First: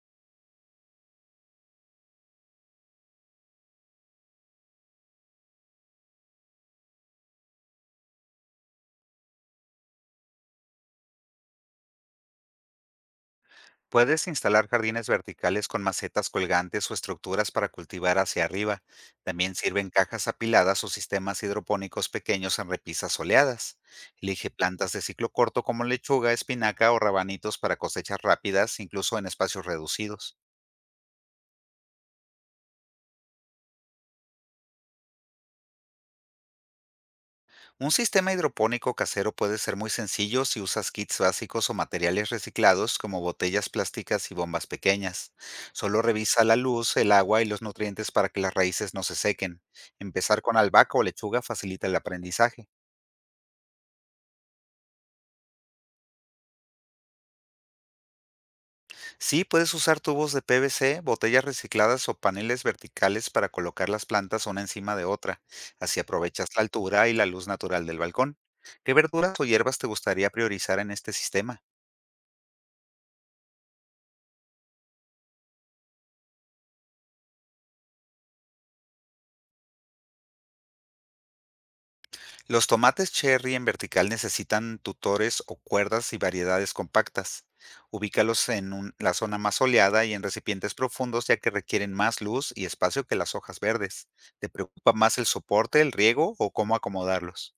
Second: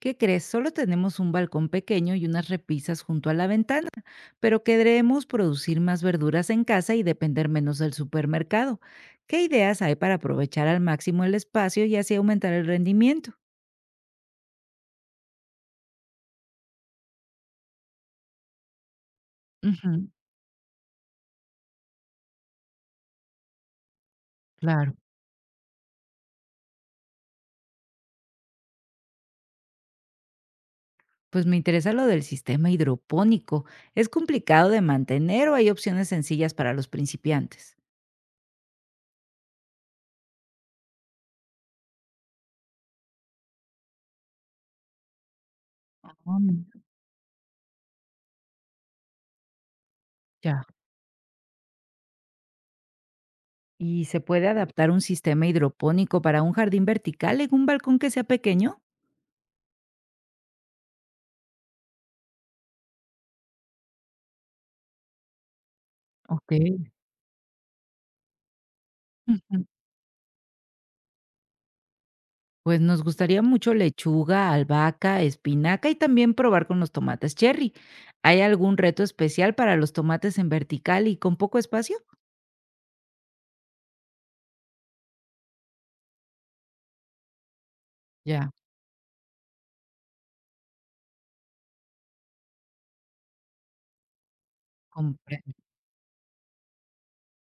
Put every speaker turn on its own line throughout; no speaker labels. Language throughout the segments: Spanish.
¿Qué crees? Solo tenemos un balcón pequeño y unas repisas junto a la ventana, pero queremos producir más verduras en casa y depender menos del supermercado. ¿Qué ideas hay para aprovechar al máximo el espacio y así aumentar el rendimiento?
Puedes instalar jardines verticales con macetas colgantes o estructuras para cultivar hacia arriba. También sirven
Ujú,
cajas apiladas o sistemas hidropónicos pequeños en repisas soleadas. Elige plantas
claro.
de ciclo corto como lechuga, espinaca o rabanitos para cosechas rápidas, incluso en espacios reducidos.
Pues me interesa lo del sistema hidropónico. ¿Es complicado de mantener o hay opciones sencillas para los principiantes?
Un sistema hidropónico casero puede ser muy sencillo si usas kits básicos o materiales reciclados como botellas plásticas y bombas pequeñas. Solo
Ah,
revisa la
mira,
luz, el agua y los nutrientes para que las raíces no se sequen. Empezar con
ya.
albahaca o lechuga facilita el aprendizaje.
¿Y se puede adaptar un sistema hidropónico para un jardín vertical en un balcón que sea pequeño?
Sí, puedes usar tubos de PVC, botellas recicladas o paneles verticales para colocar las plantas una encima de otra. Así aprovechas
Ok.
la altura y la luz natural del balcón. ¿Qué verduras o hierbas te gustaría priorizar en este sistema?
Pues nos gustaría mucho lechuga, albahaca, espinaca y también probar con los tomates cherry. ¿Hay algún reto especial para los tomates en vertical y con poco espacio?
Los tomates cherry en vertical necesitan tutores o cuerdas y variedades compactas. Ubícalos
Ya,
en la zona más soleada y en recipientes profundos, ya que requieren más luz y espacio que las hojas verdes. ¿Te preocupa más el
comprendo.
soporte, el riego o cómo acomodarlos?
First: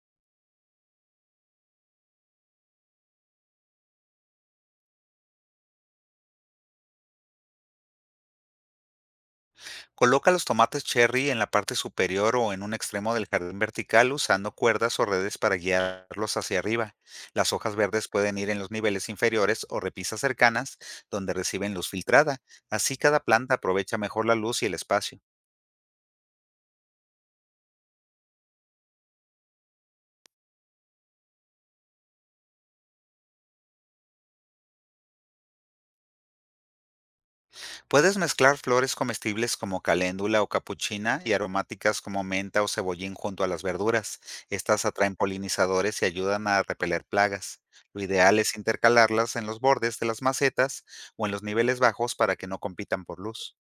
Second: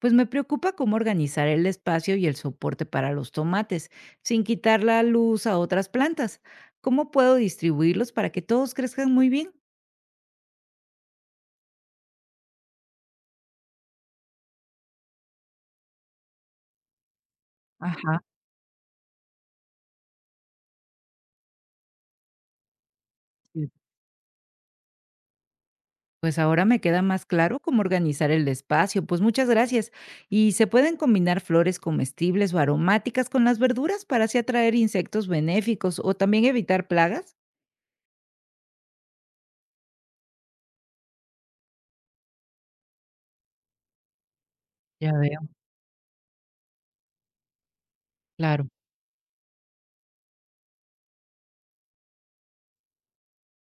Pues me preocupa cómo organizar el espacio y el soporte para los tomates, sin quitar la luz a otras plantas. ¿Cómo puedo distribuirlos para que todos crezcan muy bien?
Coloca los tomates cherry en la parte superior o en un extremo del jardín vertical usando cuerdas o redes para guiarlos hacia arriba. Las hojas verdes
Ajá.
pueden ir en los niveles inferiores o repisas cercanas donde reciben luz filtrada. Así cada planta aprovecha mejor la luz y el espacio.
Pues ahora me queda más claro cómo organizar el espacio. Pues muchas gracias. ¿Y se pueden combinar flores comestibles o aromáticas con las verduras para así atraer insectos benéficos o también evitar plagas?
Puedes mezclar flores comestibles como caléndula o capuchina y aromáticas como menta o cebollín junto a las verduras. Estas
Ya
atraen
veo,
polinizadores y ayudan a repeler plagas. Lo ideal es
claro.
intercalarlas en los bordes de las macetas o en los niveles bajos para que no compitan por luz.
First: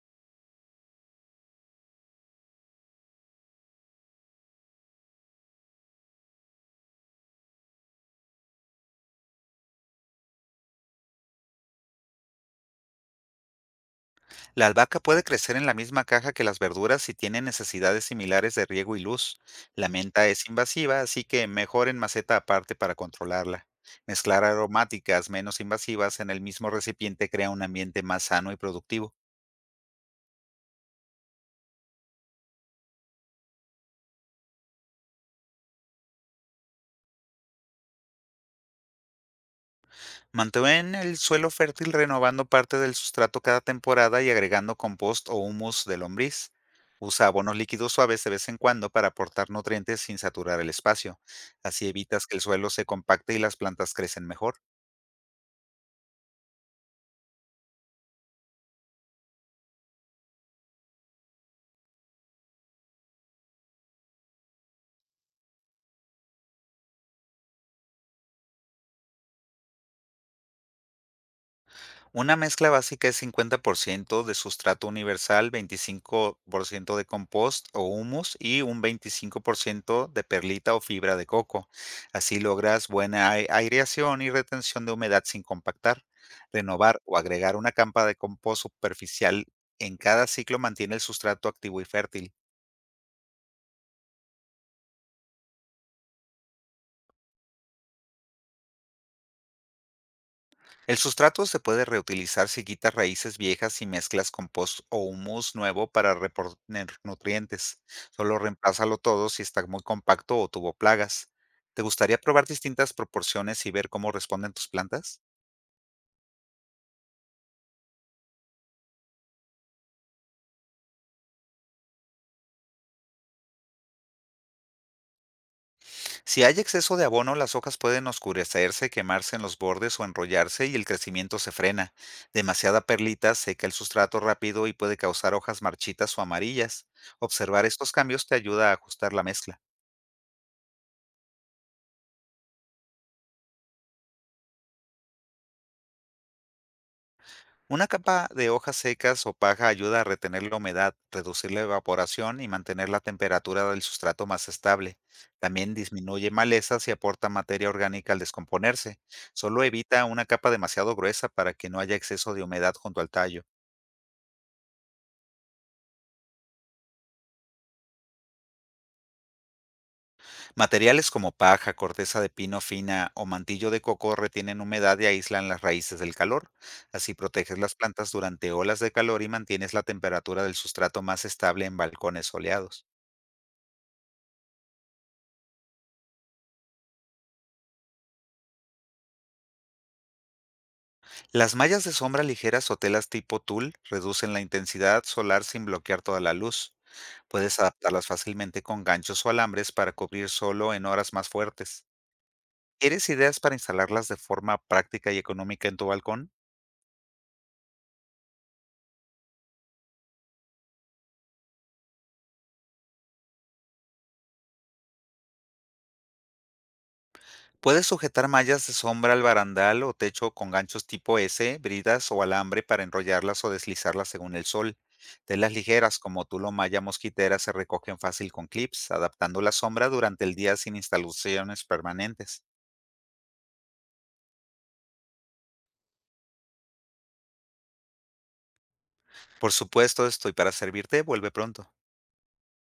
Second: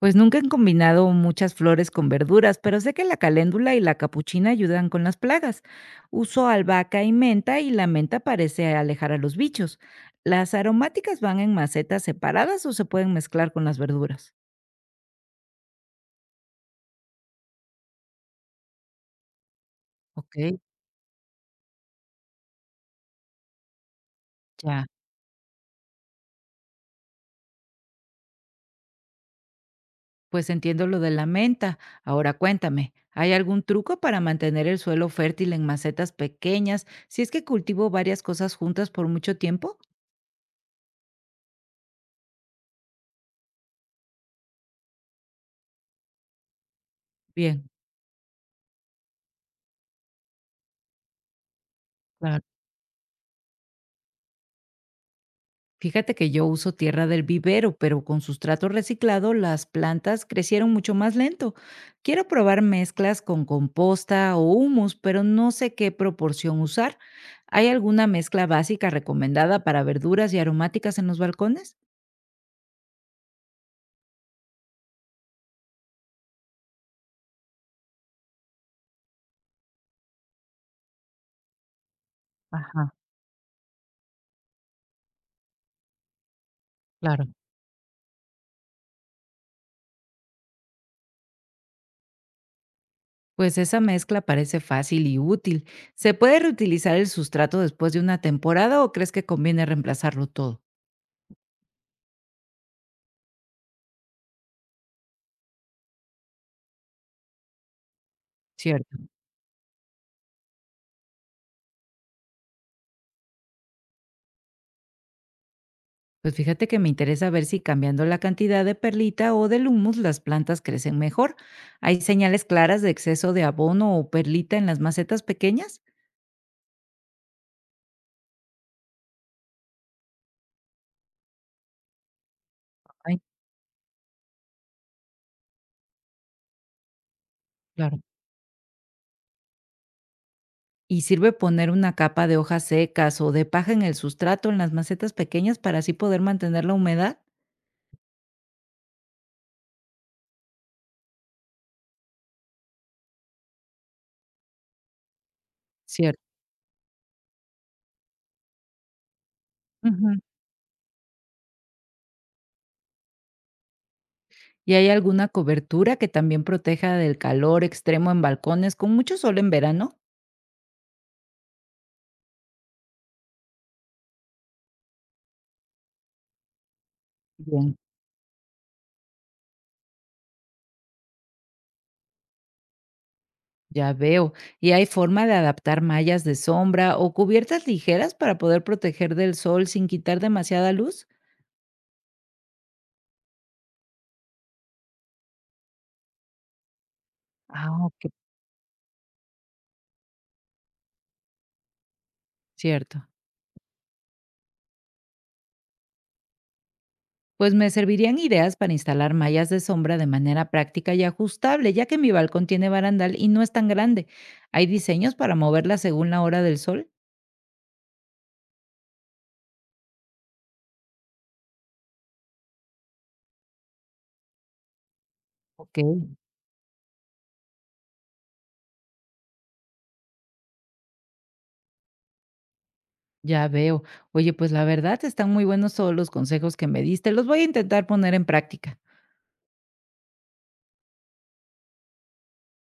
Pues nunca han combinado muchas flores con verduras, pero sé que la caléndula y la capuchina ayudan con las plagas. Uso albahaca y menta y la menta parece alejar a los bichos. ¿Las aromáticas van en macetas separadas o se pueden mezclar con las verduras?
La albahaca puede crecer en la misma caja que las verduras si tiene necesidades similares de riego y luz. La menta
Ok,
es invasiva, así que mejor en maceta aparte para controlarla. Mezclar
ya.
aromáticas menos invasivas en el mismo recipiente crea un ambiente más sano y productivo.
Pues entiendo lo de la menta. Ahora cuéntame, ¿hay algún truco para mantener el suelo fértil en macetas pequeñas si es que cultivo varias cosas juntas por mucho tiempo?
Mantén el suelo fértil renovando parte del sustrato cada temporada y agregando compost o humus de lombriz. Usa abonos
Bien,
líquidos suaves de vez en cuando para aportar nutrientes sin saturar el espacio. Así evitas que el
claro.
suelo se compacte y las plantas crecen mejor.
Fíjate que yo uso tierra del vivero, pero con sustrato reciclado las plantas crecieron mucho más lento. Quiero probar mezclas con composta o humus, pero no sé qué proporción usar. ¿Hay alguna mezcla básica recomendada para verduras y aromáticas en los balcones?
Una mezcla básica es 50% de sustrato universal, 25% de compost o humus y un 25% de perlita o fibra de coco. Así logras
Ajá,
buena aireación y retención de humedad sin compactar. Renovar o
claro.
agregar una campa de compost superficial en cada ciclo mantiene el sustrato activo y fértil.
Pues esa mezcla parece fácil y útil. ¿Se puede reutilizar el sustrato después de una temporada o crees que conviene reemplazarlo todo?
El sustrato se puede reutilizar si quitas raíces viejas y mezclas compost o humus nuevo para reponer nutrientes. Solo
Cierto.
reemplázalo todo si está muy compacto o tuvo plagas. ¿Te gustaría probar distintas proporciones y ver cómo responden tus plantas?
Pues fíjate que me interesa ver si cambiando la cantidad de perlita o del humus las plantas crecen mejor. ¿Hay señales claras de exceso de abono o perlita en las macetas pequeñas?
Si hay exceso de abono, las hojas pueden oscurecerse, quemarse en los bordes o enrollarse, y el crecimiento se frena. Demasiada
Ay,
perlita seca el sustrato rápido y puede causar hojas marchitas o amarillas. Observar estos
claro.
cambios te ayuda a ajustar la mezcla.
¿Y sirve poner una capa de hojas secas o de paja en el sustrato en las macetas pequeñas para así poder mantener la humedad?
Una capa de hojas secas o paja ayuda a retener la humedad, reducir la evaporación y mantener la temperatura del sustrato más estable. También
Cierto.
disminuye malezas y aporta materia orgánica al descomponerse. Solo evita
Ujú.
una capa demasiado gruesa para que no haya exceso de humedad junto al tallo.
¿Y hay alguna cobertura que también proteja del calor extremo en balcones con mucho sol en verano?
Materiales como paja, corteza de pino fina o mantillo de coco retienen humedad y aíslan las raíces del calor. Así proteges
Bien,
las plantas durante olas de calor y mantienes la temperatura del sustrato más estable en balcones soleados.
ya veo. ¿Y hay forma de adaptar mallas de sombra o cubiertas ligeras para poder proteger del sol sin quitar demasiada luz?
Las mallas de sombra ligeras o telas tipo tul reducen la intensidad solar sin bloquear toda la luz. Puedes
Ah, ok,
adaptarlas fácilmente con ganchos o alambres para cubrir solo en horas más fuertes.
cierto.
¿Quieres ideas para instalarlas de forma práctica y económica en tu balcón?
Pues me servirían ideas para instalar mallas de sombra de manera práctica y ajustable, ya que mi balcón tiene barandal y no es tan grande. ¿Hay diseños para moverlas según la hora del sol?
Puedes sujetar mallas de sombra al barandal o techo con ganchos tipo S, bridas o alambre para enrollarlas o deslizarlas según el sol. Telas
Ok.
ligeras como tul o malla mosquitera se recogen fácil con clips, adaptando la sombra durante el día sin instalaciones permanentes.
Ya veo. Oye, pues la verdad están muy buenos todos los consejos que me diste. Los voy a intentar poner en práctica.
Por supuesto, estoy para servirte. Vuelve pronto.